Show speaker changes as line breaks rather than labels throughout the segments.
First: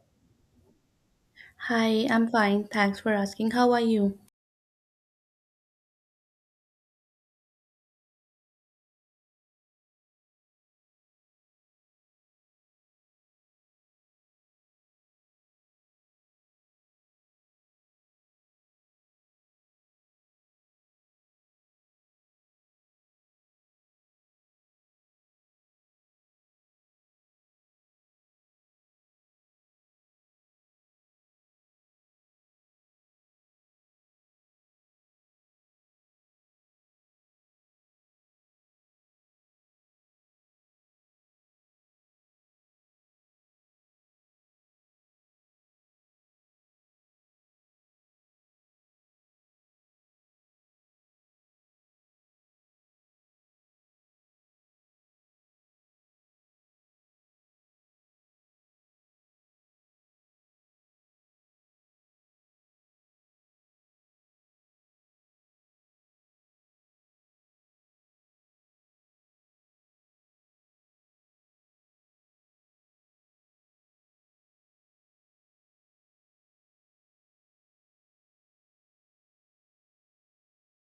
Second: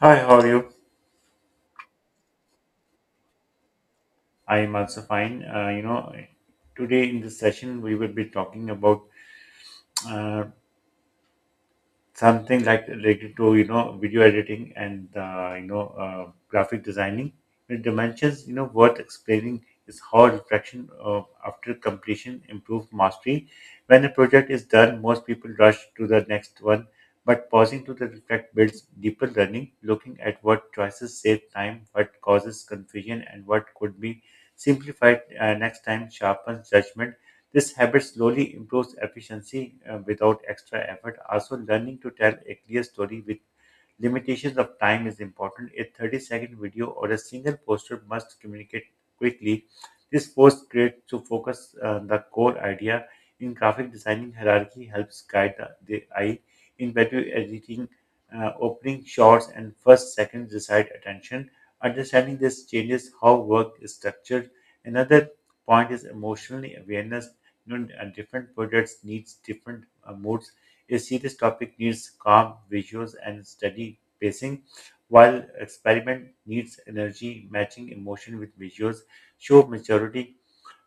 Hi, how are you?
Hi, I'm fine. Thanks for asking. How are you?
I am also fine. Today in this session we will be talking about uh, something like related to video editing and graphic designing. The dimensions worth explaining is how reflection after completion improve mastery. When a project is done, most people rush to the next one, but pausing to the reflect builds deeper learning, looking at what choices save time, what causes confusion, and what could be simplified next time sharpens judgment. This habit slowly improves efficiency without extra effort. Also, learning to tell a clear story with limitations of time is important. A 30-second video or a single poster must communicate quickly. This forced creators to focus the core idea. In graphic designing, hierarchy helps guide the eye. In video editing, opening shots and first seconds decide attention. Understanding this changes how work is structured. Another point is emotionally awareness. Different projects needs different moods. A serious topic needs calm visuals and steady pacing, while experiment needs energy matching emotion with visuals. Show maturity.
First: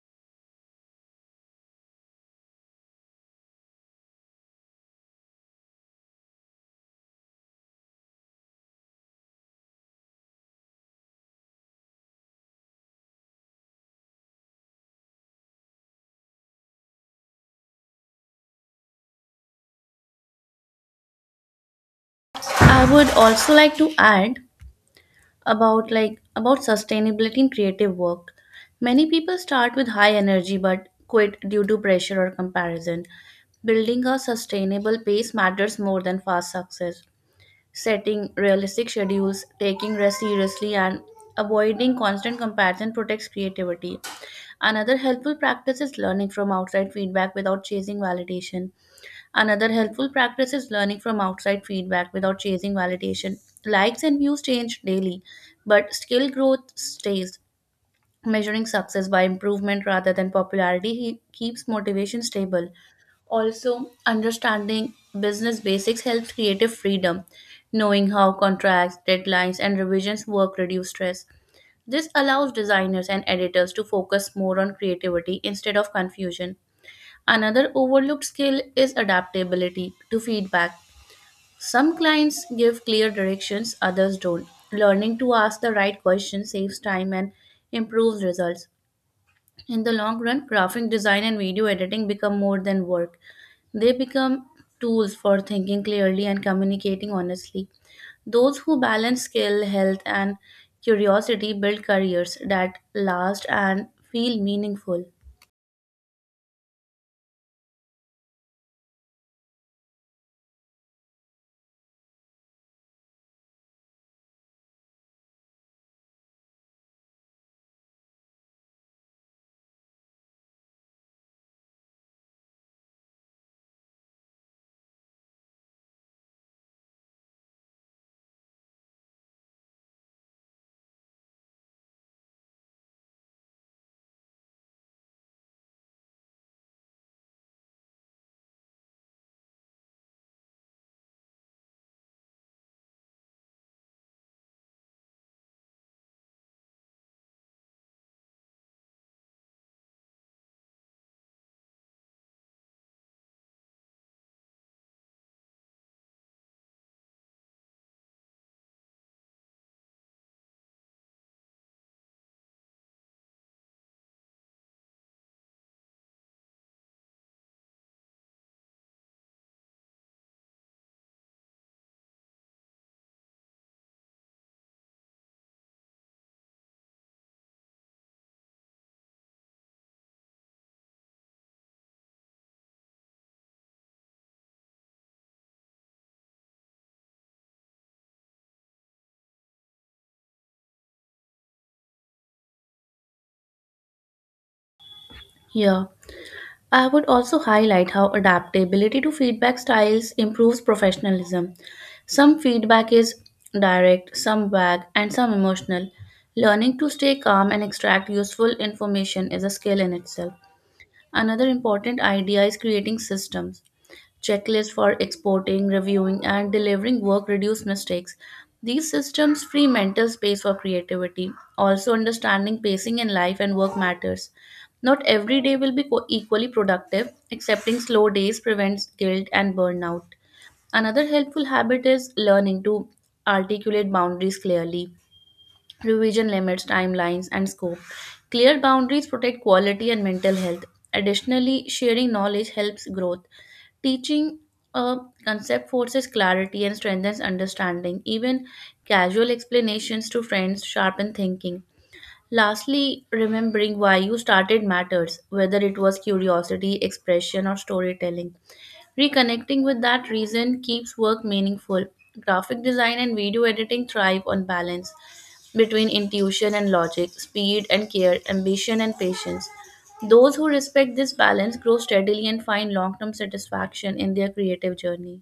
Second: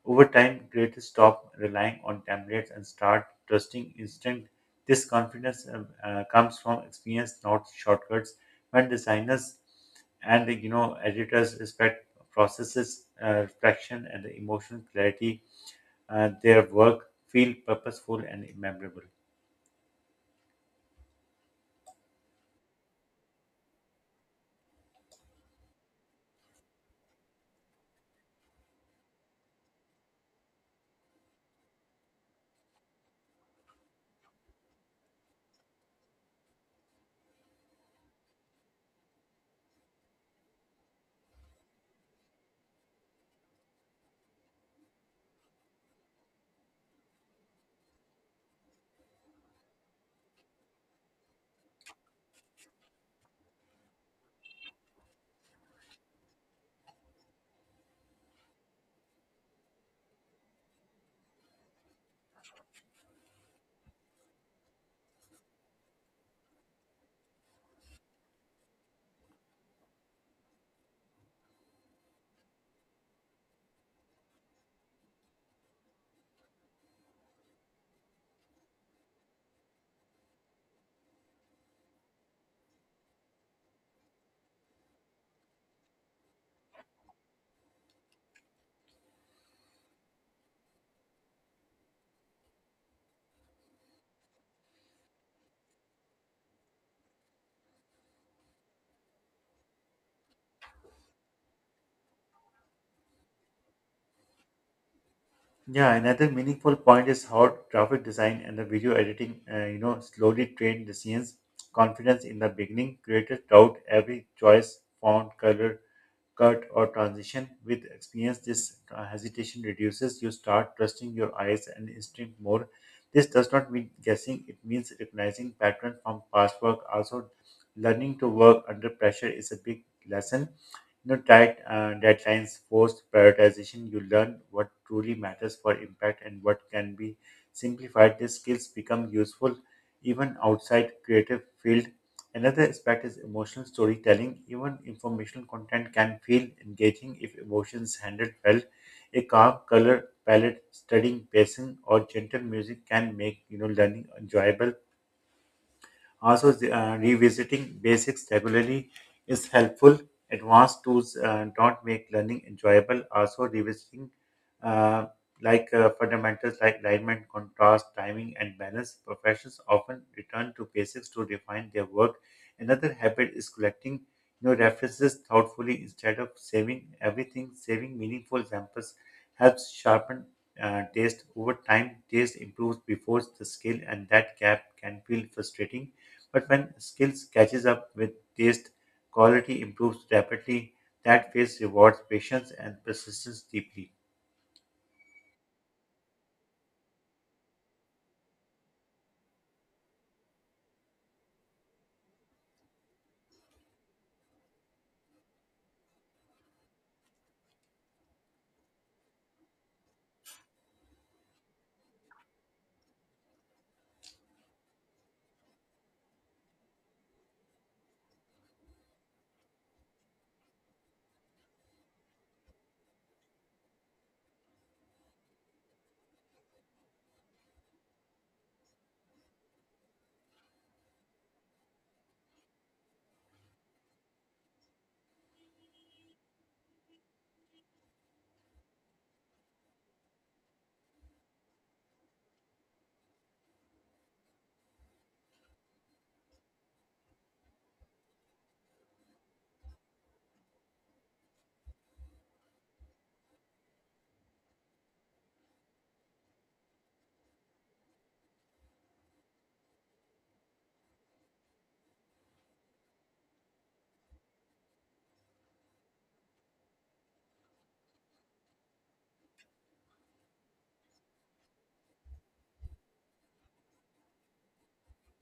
Over time, creators stop relying on templates and start trusting instinct. This confidence comes from experience, not shortcuts. When designers and editors respect processes, reflection, and the emotional clarity, their work feel purposeful and memorable.
I would also like to add about sustainability in creative work. Many people start with high energy but quit due to pressure or comparison. Building a sustainable pace matters more than fast success. Setting realistic schedules, taking rest seriously and avoiding constant comparison protects creativity. Another helpful practice is learning from outside feedback without chasing validation. Another helpful practice is learning from outside feedback without chasing validation. Likes and views change daily, but skill growth stays. Measuring success by improvement rather than popularity keeps motivation stable. Also, understanding business basics helps creative freedom. Knowing how contracts, deadlines, and revisions work reduce stress. This allows designers and editors to focus more on creativity instead of confusion. Another overlooked skill is adaptability to feedback. Some clients give clear directions, others don't. Learning to ask the right questions saves time and improves results. In the long run, graphic design and video editing become more than work. They become tools for thinking clearly and communicating honestly. Those who balance skill, health, and curiosity build careers that last and feel meaningful.
Yeah, another meaningful point is how graphic design and the video editing, slowly train the scenes. Confidence in the beginning, creators doubt every choice, font, color, cut, or transition. With experience, this hesitation reduces. You start trusting your eyes and instinct more. This does not mean guessing; it means recognizing patterns from past work. Also, learning to work under pressure is a big lesson. No tight deadlines force prioritization. You learn what truly matters for impact and what can be simplified. These skills become useful even outside creative field. Another aspect is emotional storytelling. Even informational content can feel engaging if emotions handled well. A calm color palette, studying pacing, or gentle music can make learning enjoyable. Also, revisiting basics regularly is helpful. Advanced tools don't make learning enjoyable. Also, revisiting uh, fundamentals like alignment, contrast, timing, and balance. Professionals often return to basics to refine their work. Another habit is collecting references thoughtfully instead of saving everything. Saving meaningful examples helps sharpen taste over time. Taste improves before the skill, and that gap can feel frustrating. But when skills catches up with taste, quality improves rapidly. That phase rewards patience and persistence deeply.
Yeah. I would also highlight how adaptability to feedback styles improves professionalism. Some feedback is direct, some vague, and some emotional. Learning to stay calm and extract useful information is a skill in itself. Another important idea is creating systems checklists for exporting, reviewing, and delivering work reduce mistakes. These systems free mental space for creativity. Also, understanding pacing in life and work matters. Not every day will be equally productive. Accepting slow days prevents guilt and burnout. Another helpful habit is learning to articulate boundaries clearly. Revision limits timelines and scope. Clear boundaries protect quality and mental health. Additionally, sharing knowledge helps growth. Teaching a concept forces clarity and strengthens understanding. Even casual explanations to friends sharpen thinking. Lastly, remembering why you started matters, whether it was curiosity, expression, or storytelling. Reconnecting with that reason keeps work meaningful. Graphic design and video editing thrive on balance between intuition and logic, speed and care, ambition and patience. Those who respect this balance grow steadily and find long term satisfaction in their creative journey.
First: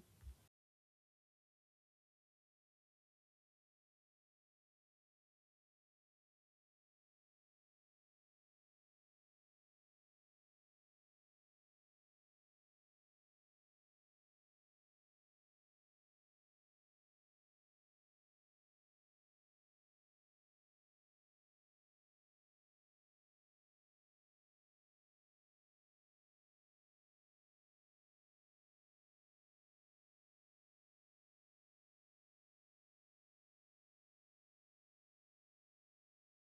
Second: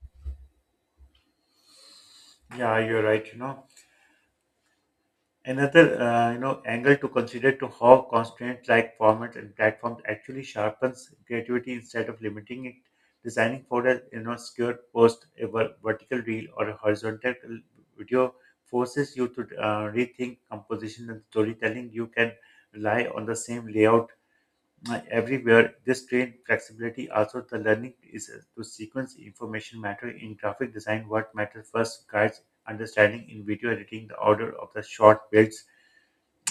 Yeah, you're right. Another angle to consider to how constraints like formats and platforms actually sharpens creativity instead of limiting it. Designing for a secure post, a vertical reel, or a horizontal video forces you to rethink composition and storytelling. You can rely on the same layout everywhere. This trained flexibility also the learning is to sequence information matter in graphic design. What matters first guides understanding in video editing, the order of the short builds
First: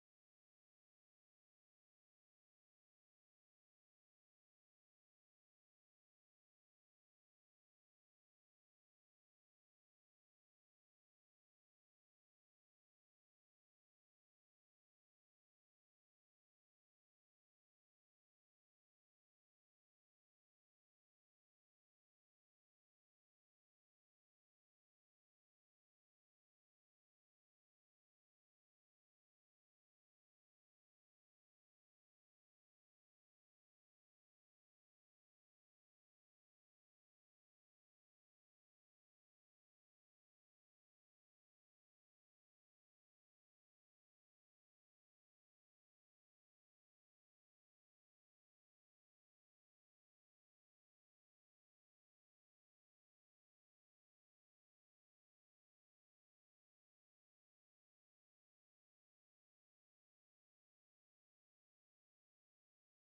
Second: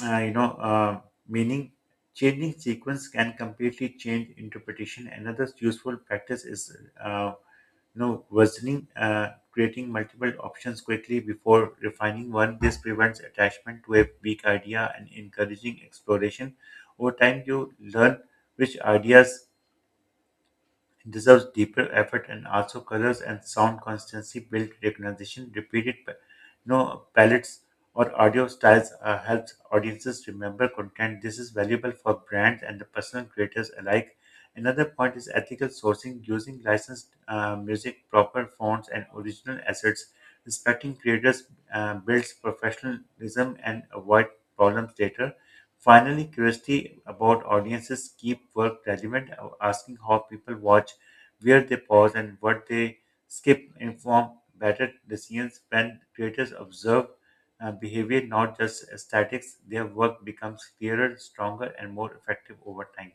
Uh, you know, uh, meaning. Changing sequence can completely change interpretation. Another useful practice is uh, versioning, creating multiple options quickly before refining one. This prevents attachment to a weak idea and encouraging exploration. Over time, you learn which ideas it deserves deeper effort. And also colors and sound constancy build recognition. Palettes or audio styles helps audiences remember content. This is valuable for brands and the personal creators alike. Another point is ethical sourcing, using licensed music, proper fonts, and original assets. Respecting creators builds professionalism and avoid problems later. Finally, curiosity about audiences keep work relevant, asking how people watch, where they pause, and what they skip inform better decisions. When creators observe behavior, not just statics, their work becomes clearer, stronger, and more effective over time.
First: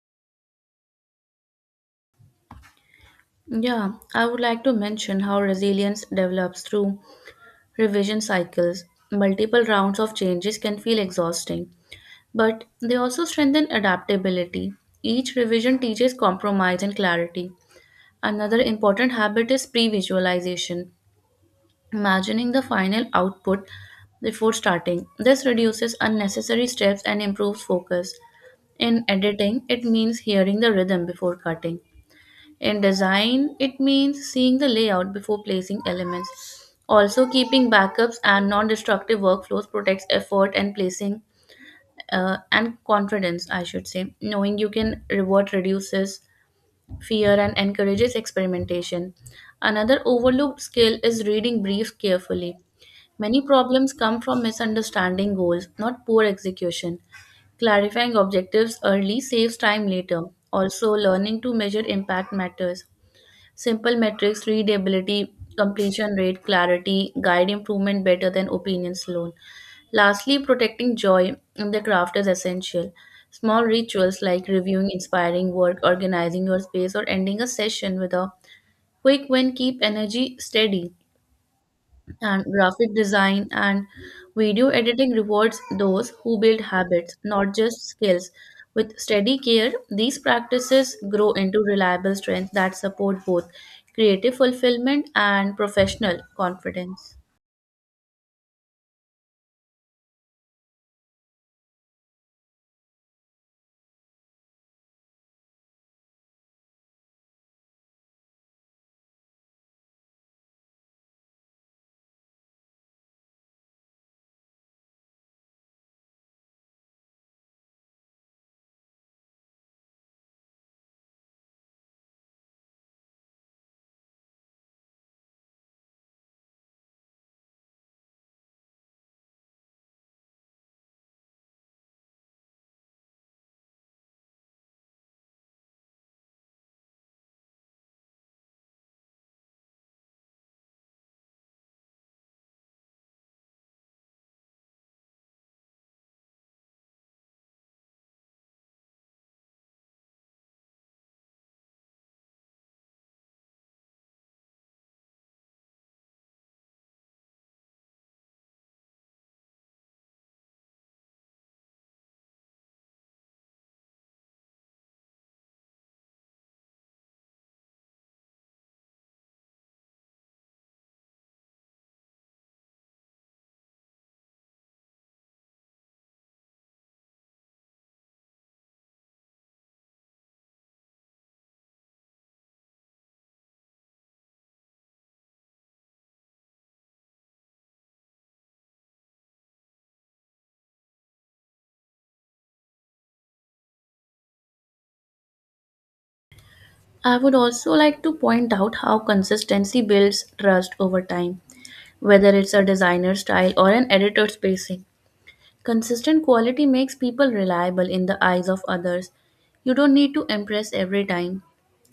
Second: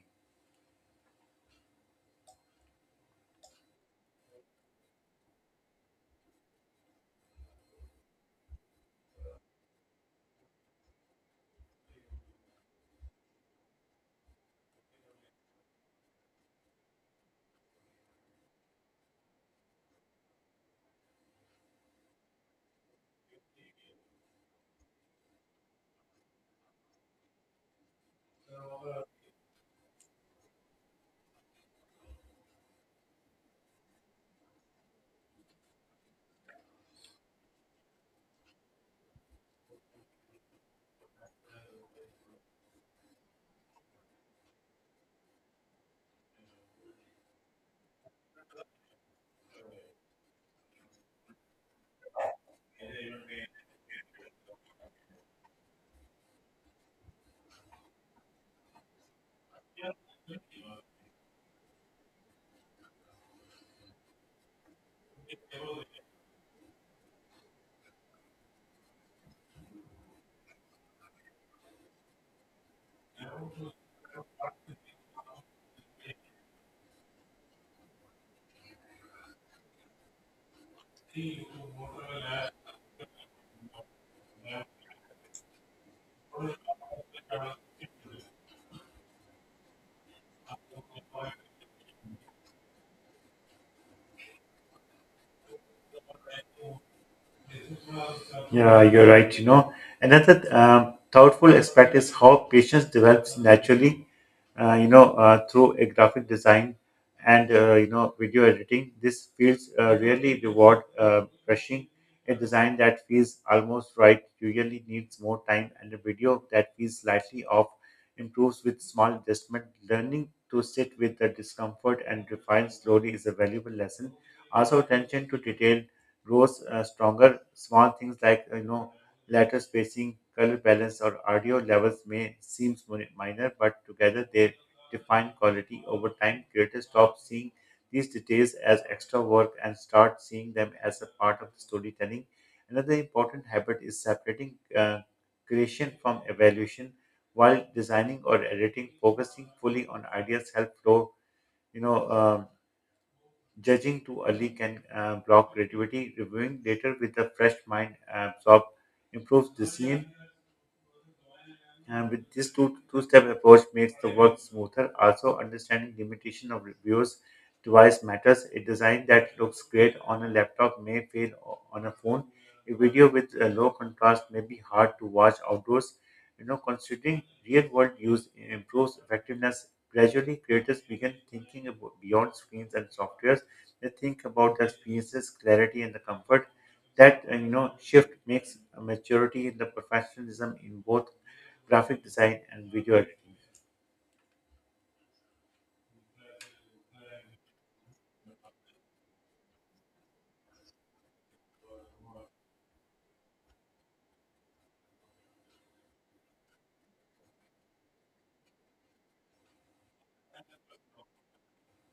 Yeah, I would like to mention how resilience develops through revision cycles, multiple rounds of changes can feel exhausting, but they also strengthen adaptability. Each revision teaches compromise and clarity. Another important habit is pre visualization, imagining the final output before starting. This reduces unnecessary steps and improves focus. In editing, it means hearing the rhythm before cutting. In design, it means seeing the layout before placing elements. Also, keeping backups and non-destructive workflows protects effort and placing and confidence, I should say. Knowing you can revert reduces fear and encourages experimentation. Another overlooked skill is reading briefs carefully. Many problems come from misunderstanding goals, not poor execution. Clarifying objectives early saves time later. Also, learning to measure impact matters. Simple metrics, readability, completion rate, clarity guide improvement better than opinions alone. Lastly, protecting joy in the craft is essential. Small rituals like reviewing inspiring work, organizing your space, or ending a session with a quick win keep energy steady and graphic design and video editing rewards those who build habits, not just skills. With steady care, these practices grow into reliable strengths that support both creative fulfillment and professional confidence.
Yeah, you're right, Another um, thoughtful aspect is how patience develops naturally, through a graphic design and, video editing. This feels really reward rushing. A design that feels almost right usually needs more time, and a video that feels slightly off improves with small adjustment. Learning to sit with the discomfort and refine slowly is a valuable lesson. Also, attention to detail grows stronger. Small things like letter spacing, color balance, or audio levels may seem minor, but together they define quality. Over time, creators stop seeing these details as extra work and start seeing them as a part of the storytelling. Another important habit is separating creation from evaluation while designing or editing. Focusing fully on ideas help flow, you know. Um, judging too early can block creativity. Reviewing later with a fresh mind absorb improves decision. And with this two step approach makes the work smoother. Also, understanding limitation of reviews device matters. A design that looks great on a laptop may fail on a phone. A video with a low contrast may be hard to watch outdoors. Considering real-world use improves effectiveness. Gradually, creators begin thinking about beyond screens and softwares. They think about the experiences, clarity, and the comfort. That shift makes a maturity in the professionalism in both graphic design and video editing.
I would also like to point out how consistency builds trust over time, whether it's a designer style or an editor spacing. Consistent quality makes people reliable in the eyes of others. You don't need to impress every time.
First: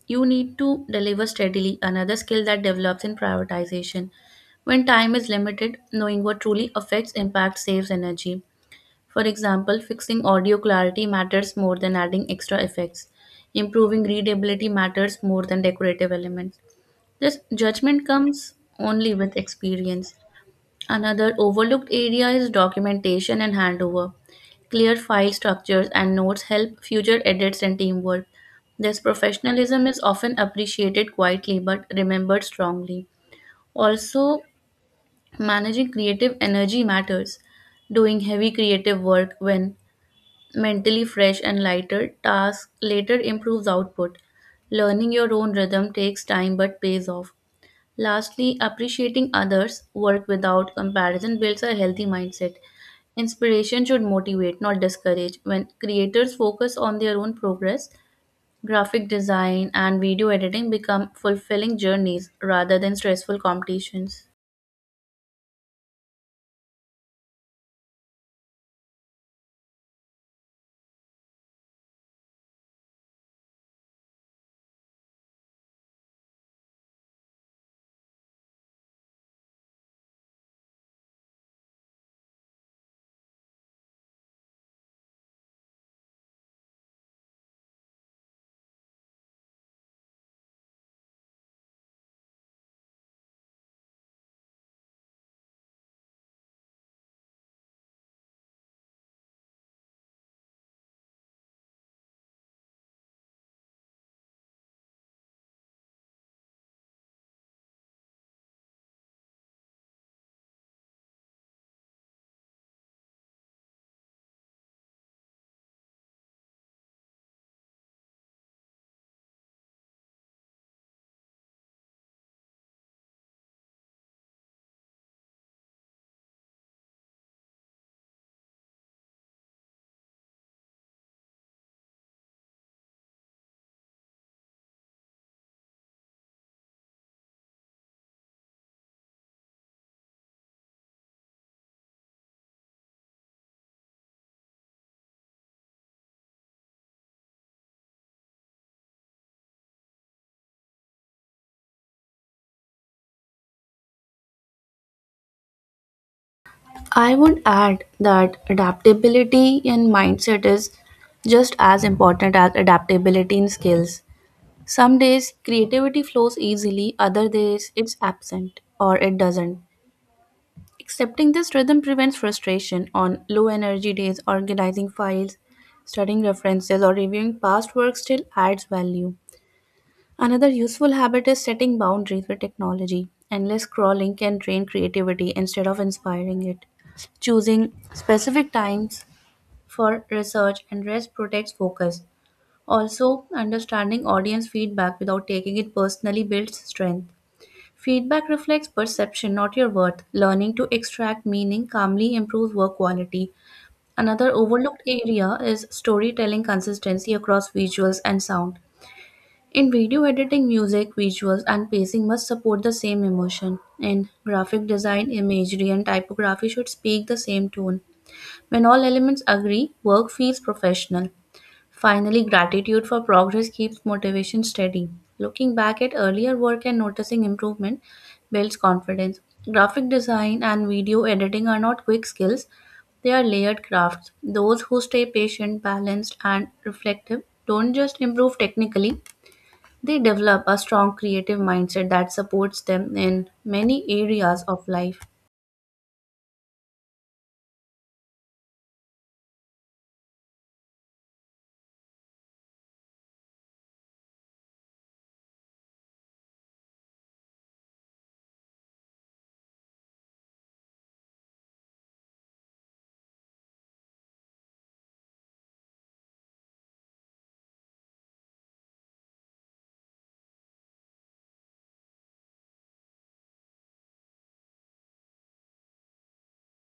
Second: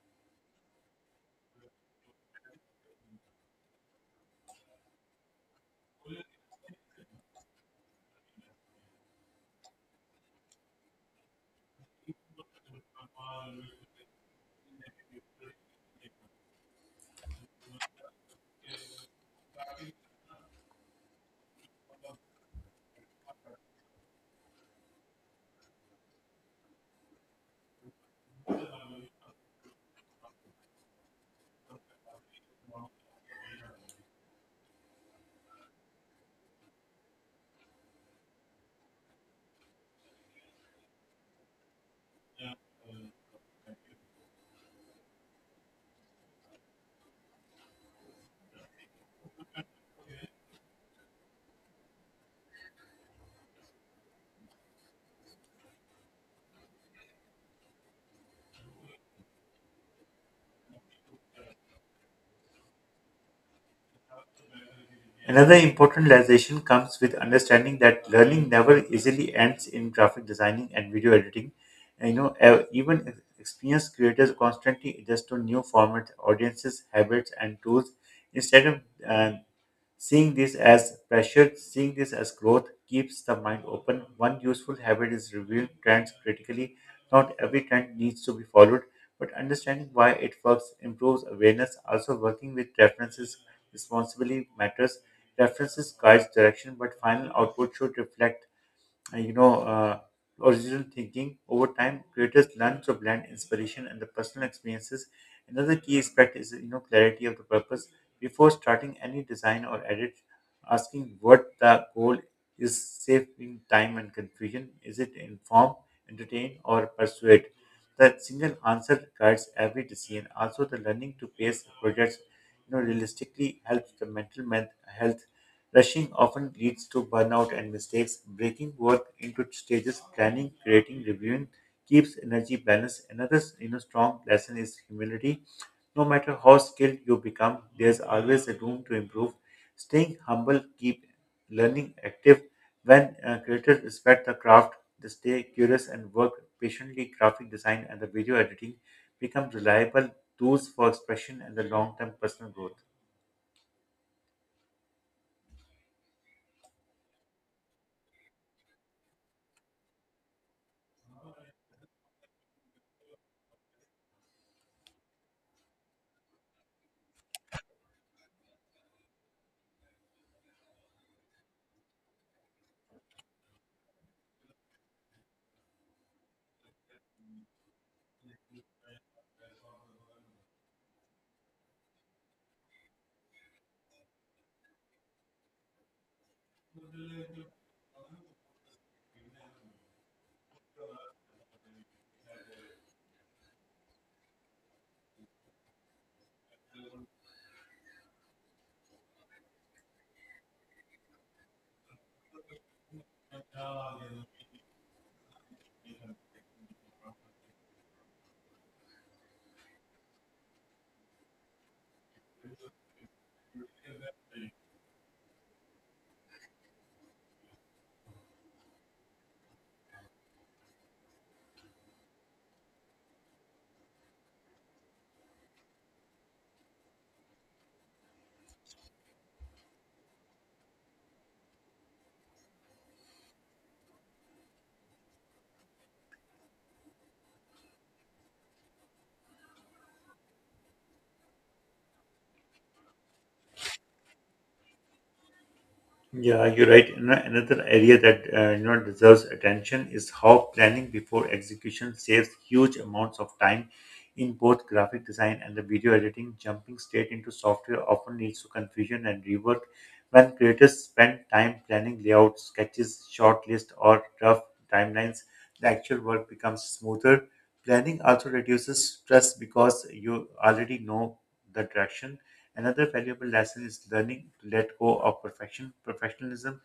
You need to deliver steadily, another skill that develops in prioritization. When time is limited, knowing what truly affects impact saves energy. For example, fixing audio clarity matters more than adding extra effects. Improving readability matters more than decorative elements. This judgment comes only with experience. Another overlooked area is documentation and handover. Clear file structures and notes help future edits and teamwork. This professionalism is often appreciated quietly but remembered strongly. Also, managing creative energy matters. Doing heavy creative work when mentally fresh and lighter tasks later improves output. Learning your own rhythm takes time but pays off. Lastly, appreciating others' work without comparison builds a healthy mindset. Inspiration should motivate, not discourage. When creators focus on their own progress, graphic design and video editing become fulfilling journeys rather than stressful competitions.
Another important realization comes with understanding that learning never easily ends in graphic designing and video editing. And, even experienced creators constantly adjust to new formats, audiences, habits, and tools instead of uh, seeing this as pressure. Seeing this as growth keeps the mind open. One useful habit is reviewing trends critically. Not every trend needs to be followed, but understanding why it works improves awareness. Also, working with references responsibly matters. References guides direction, but final output should reflect uh, you know, uh, original thinking. Over time, creators learn to blend inspiration and the personal experiences. Another key aspect is clarity of the purpose. Before starting any design or edit, asking what the goal is saving time and confusion. Is it inform, entertain, or persuade? The single answer guides every decision. Also, the learning to pace projects, realistically helps the mental health. Rushing often leads to burnout and mistakes. Breaking work into stages, planning, creating, reviewing keeps energy balanced. Another, strong lesson is humility. No matter how skilled you become, there's always a room to improve. Staying humble, keep learning active. When creators respect the craft, they stay curious and work patiently. Graphic design and the video editing become reliable tools for expression and the long-term personal growth.
I would add that adaptability in mindset is just as important as adaptability in skills. Some days creativity flows easily, other days it's absent or it doesn't. Accepting this rhythm prevents frustration on low energy days, organizing files, studying references, or reviewing past work still adds value. Another useful habit is setting boundaries with technology. Endless scrolling can drain creativity instead of inspiring it. Choosing specific times for research and rest protects focus. Also, understanding audience feedback without taking it personally builds strength. Feedback reflects perception, not your worth. Learning to extract meaning calmly improves work quality. Another overlooked area is storytelling consistency across visuals and sound. In video editing, music, visuals, and pacing must support the same emotion. In graphic design, imagery, and typography should speak the same tone. When all elements agree, work feels professional. Finally, gratitude for progress keeps motivation steady. Looking back at earlier work and noticing improvement builds confidence. Graphic design and video editing are not quick skills, they are layered crafts. Those who stay patient, balanced, and reflective don't just improve technically, they develop a strong creative mindset that supports them in many areas of life.
Yeah, you're right. Another area that deserves attention is how planning before execution saves huge amounts of time in both graphic design and the video editing. Jumping straight into software often leads to confusion and rework. When creators spend time planning layouts, sketches, shortlist, or rough timelines, the actual work becomes smoother. Planning also reduces stress because you already know the direction. Another valuable lesson is learning to let go of perfection. Professionalism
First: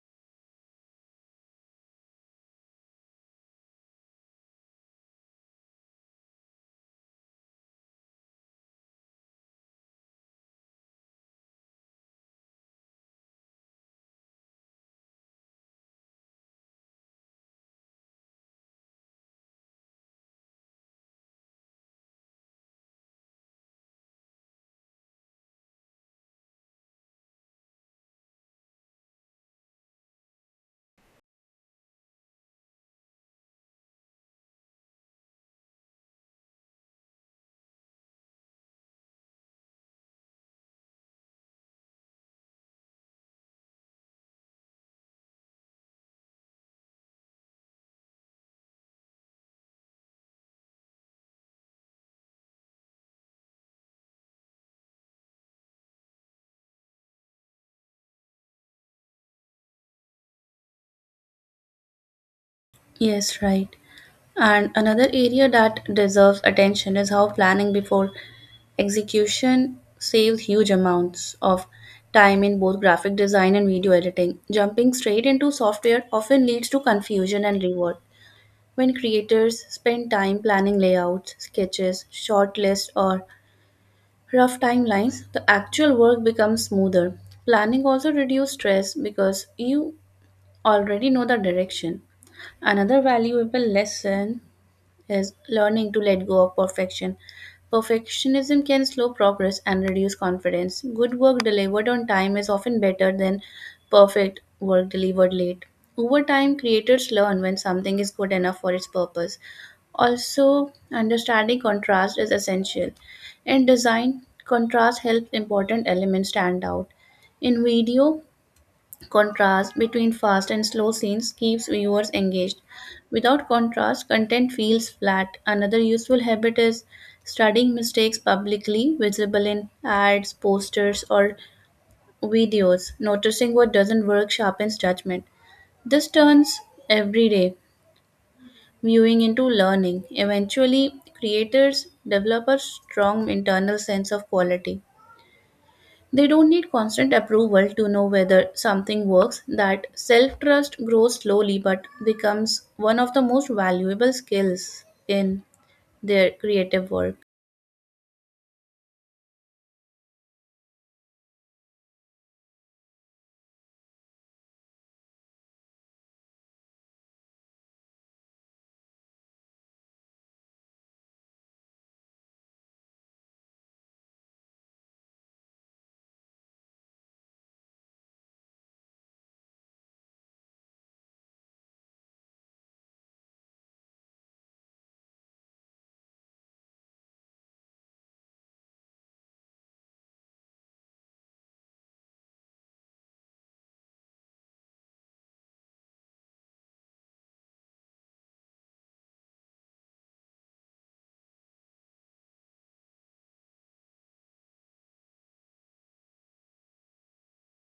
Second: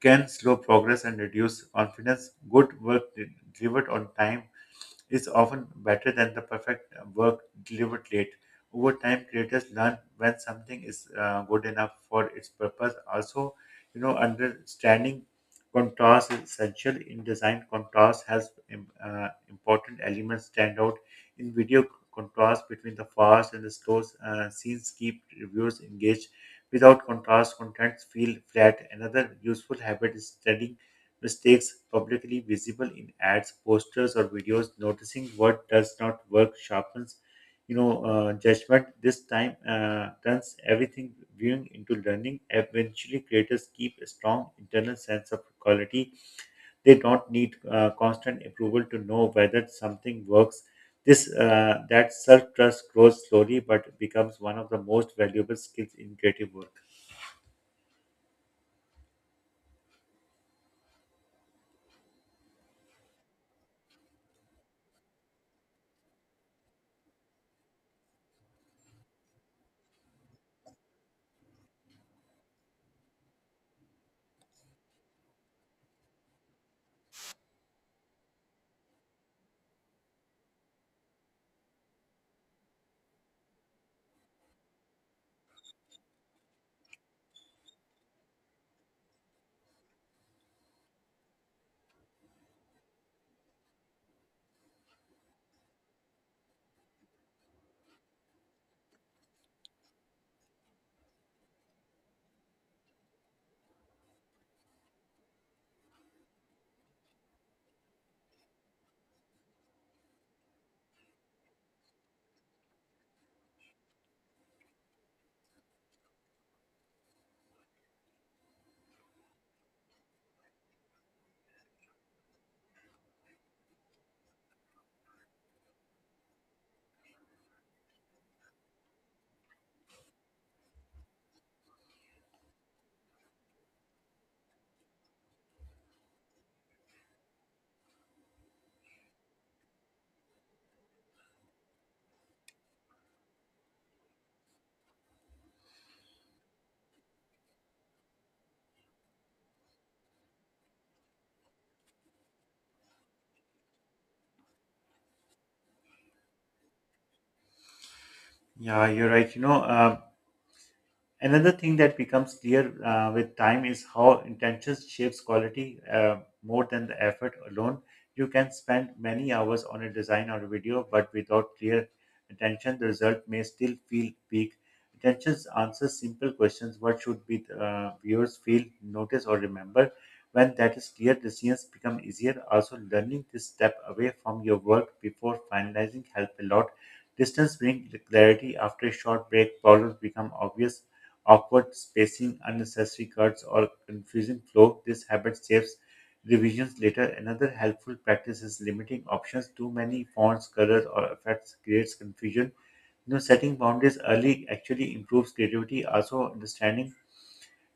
can slow progress and reduce confidence. Good work delivered on time is often better than the perfect work delivered late. Over time, creators learn when something is good enough for its purpose. Also, understanding contrast is essential in design. Contrast has important elements stand out in video. Contrast between the fast and the slow scenes keep reviewers engaged. Without contrast, contents feel flat. Another useful habit is studying mistakes publicly visible in ads, posters, or videos. Noticing what does not work sharpens, judgment. This time turns everything viewing into learning. Eventually, creators keep a strong internal sense of quality. They don't need constant approval to know whether something works. This that self trust grows slowly, but becomes one of the most valuable skills in creative work.
Yes, right. And another area that deserves attention is how planning before execution saves huge amounts of time in both graphic design and video editing. Jumping straight into software often leads to confusion and rework. When creators spend time planning layouts, sketches, short lists, or rough timelines, the actual work becomes smoother. Planning also reduces stress because you already know the direction. Another valuable lesson is learning to let go of perfection. Perfectionism can slow progress and reduce confidence. Good work delivered on time is often better than perfect work delivered late. Over time, creators learn when something is good enough for its purpose. Also, understanding contrast is essential. In design, contrast helps important elements stand out. In video, contrast between fast and slow scenes keeps viewers engaged. Without contrast, content feels flat. Another useful habit is studying mistakes publicly, visible in ads, posters, or videos. Noticing what doesn't work sharpens judgment. This turns everyday viewing into learning. Eventually, creators develop a strong internal sense of quality. They don't need constant approval to know whether something works. That self trust grows slowly but becomes one of the most valuable skills in their creative work.
Yeah, you're right. Another thing that becomes clear with time is how intentions shapes quality more than the effort alone. You can spend many hours on a design or a video, but without clear attention, the result may still feel weak. Attentions answers simple questions: what should be viewers feel, notice, or remember. When that is clear, decisions become easier. Also, learning this step away from your work before finalizing help a lot. Distance brings clarity. After a short break, problems become obvious, awkward spacing, unnecessary cuts, or confusing flow. This habit saves revisions later. Another helpful practice is limiting options. Too many fonts, colors, or effects creates confusion. Setting boundaries early actually improves creativity. Also, understanding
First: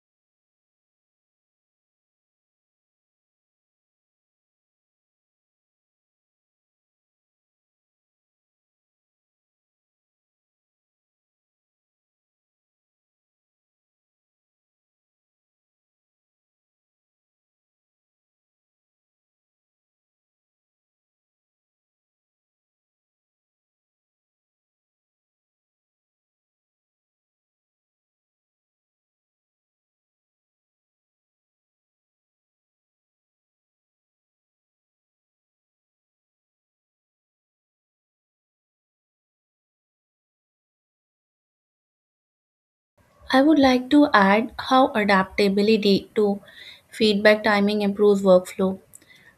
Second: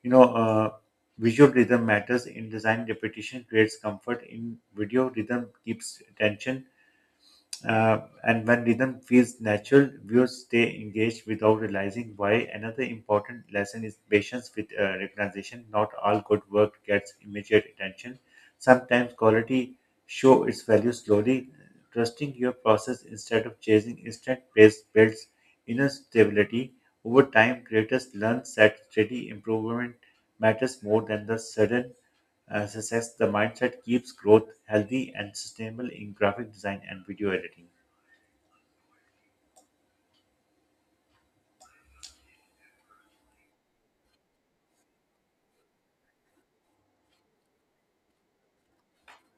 you know uh, visual rhythm matters in design. Repetition creates comfort in video. Rhythm keeps attention, and when rhythm feels natural, viewers stay engaged without realizing why. Another important lesson is patience with recognition. Not all good work gets immediate attention. Sometimes quality show its value slowly. Trusting your process instead of chasing instant praise builds inner stability. Over time, creators learn that steady improvement matters more than the sudden success. The mindset keeps growth healthy and sustainable in graphic design and video editing.
I would like to add how adaptability to feedback timing improves workflow.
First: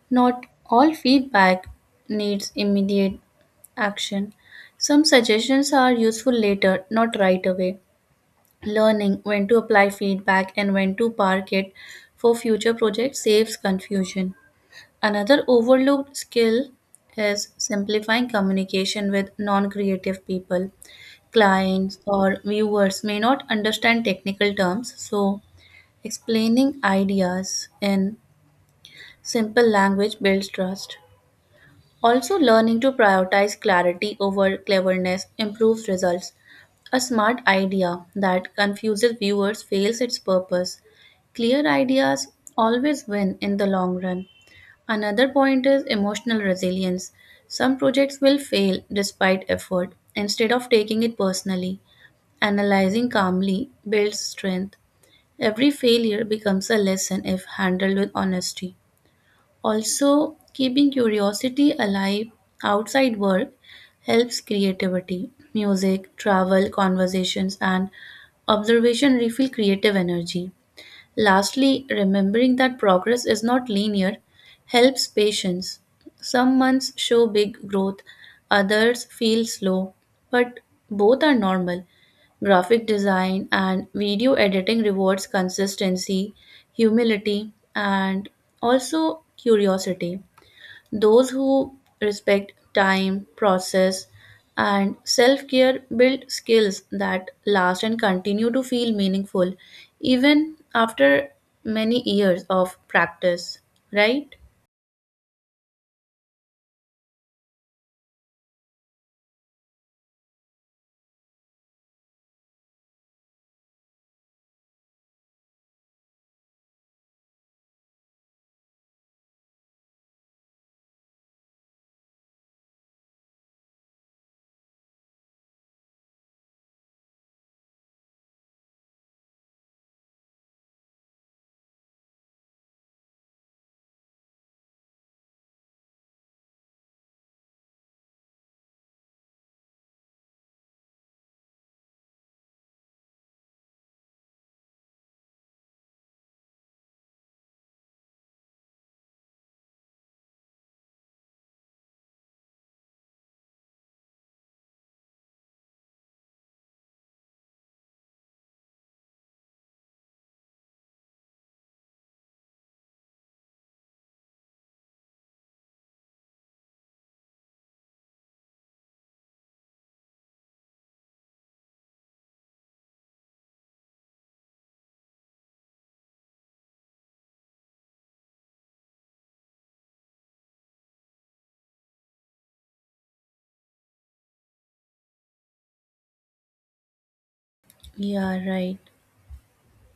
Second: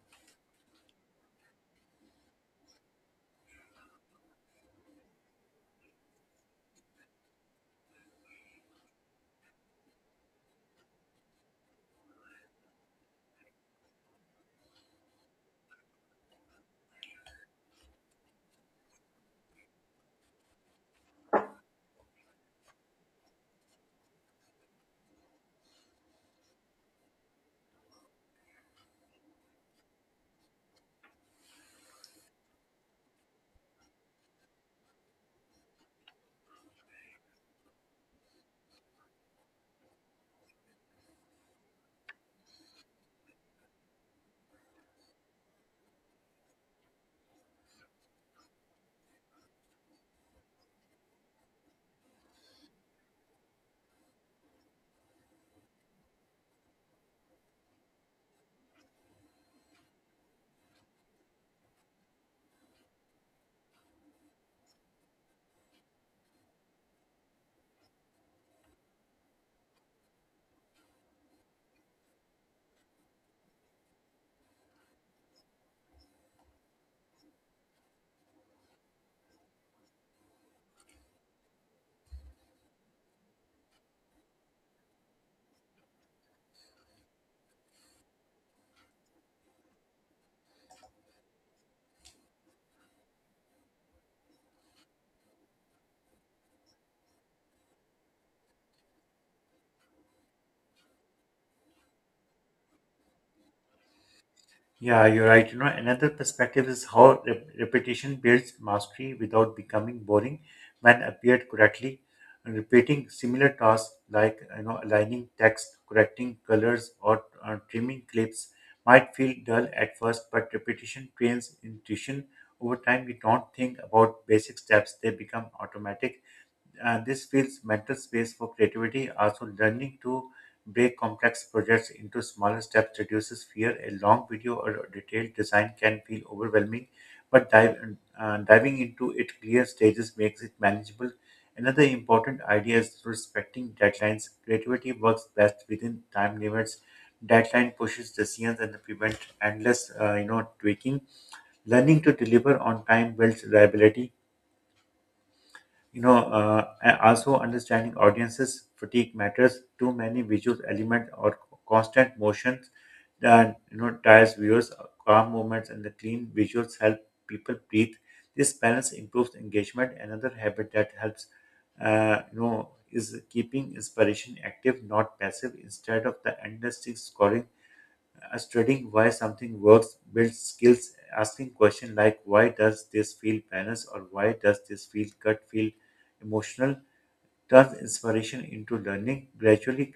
Not all feedback needs immediate action. Some suggestions are useful later, not right away. Learning when to apply feedback and when to park it for future projects saves confusion. Another overlooked skill is simplifying communication with non creative people. Clients or viewers may not understand technical terms, so explaining ideas in simple language builds trust. Also, learning to prioritize clarity over cleverness improves results. A smart idea that confuses viewers fails its purpose. Clear ideas always win in the long run. Another point is emotional resilience. Some projects will fail despite effort. Instead of taking it personally, analyzing calmly builds strength. Every failure becomes a lesson if handled with honesty. Also, keeping curiosity alive outside work helps creativity. Music, travel, conversations, and observation refill creative energy. Lastly, remembering that progress is not linear helps patience. Some months show big growth, others feel slow, but both are normal. Graphic design and video editing rewards consistency, humility, and also curiosity. Those who respect time, process, and self care build skills that last and continue to feel meaningful even after many years of practice, right?
Yeah, you're right. Another perspective is how repetition builds mastery without becoming boring when appeared correctly. Repeating similar tasks like aligning text, correcting colors, or trimming clips might feel dull at first, but repetition trains intuition. Over time, you don't think about basic steps; they become automatic. This feels mental space for creativity. Also, learning to break complex projects into smaller steps reduces fear. A long video or a detailed design can feel overwhelming, but diving into it clear stages makes it manageable. Another important idea is respecting deadlines. Creativity works best within time limits. Deadline pushes decisions and prevent endless, tweaking. Learning to deliver on time builds reliability. Also understanding audiences fatigue matters. Too many visual elements or constant motions that you know tires viewers. Calm movements and the clean visuals help people breathe. This balance improves engagement. Another habit that helps, is keeping inspiration active, not passive. Instead of the endless thing scrolling, studying why something works builds skills. Asking questions like why does this feel balanced or why does this feel cut feel emotional turns
Yeah,
inspiration
right.
into learning, gradually.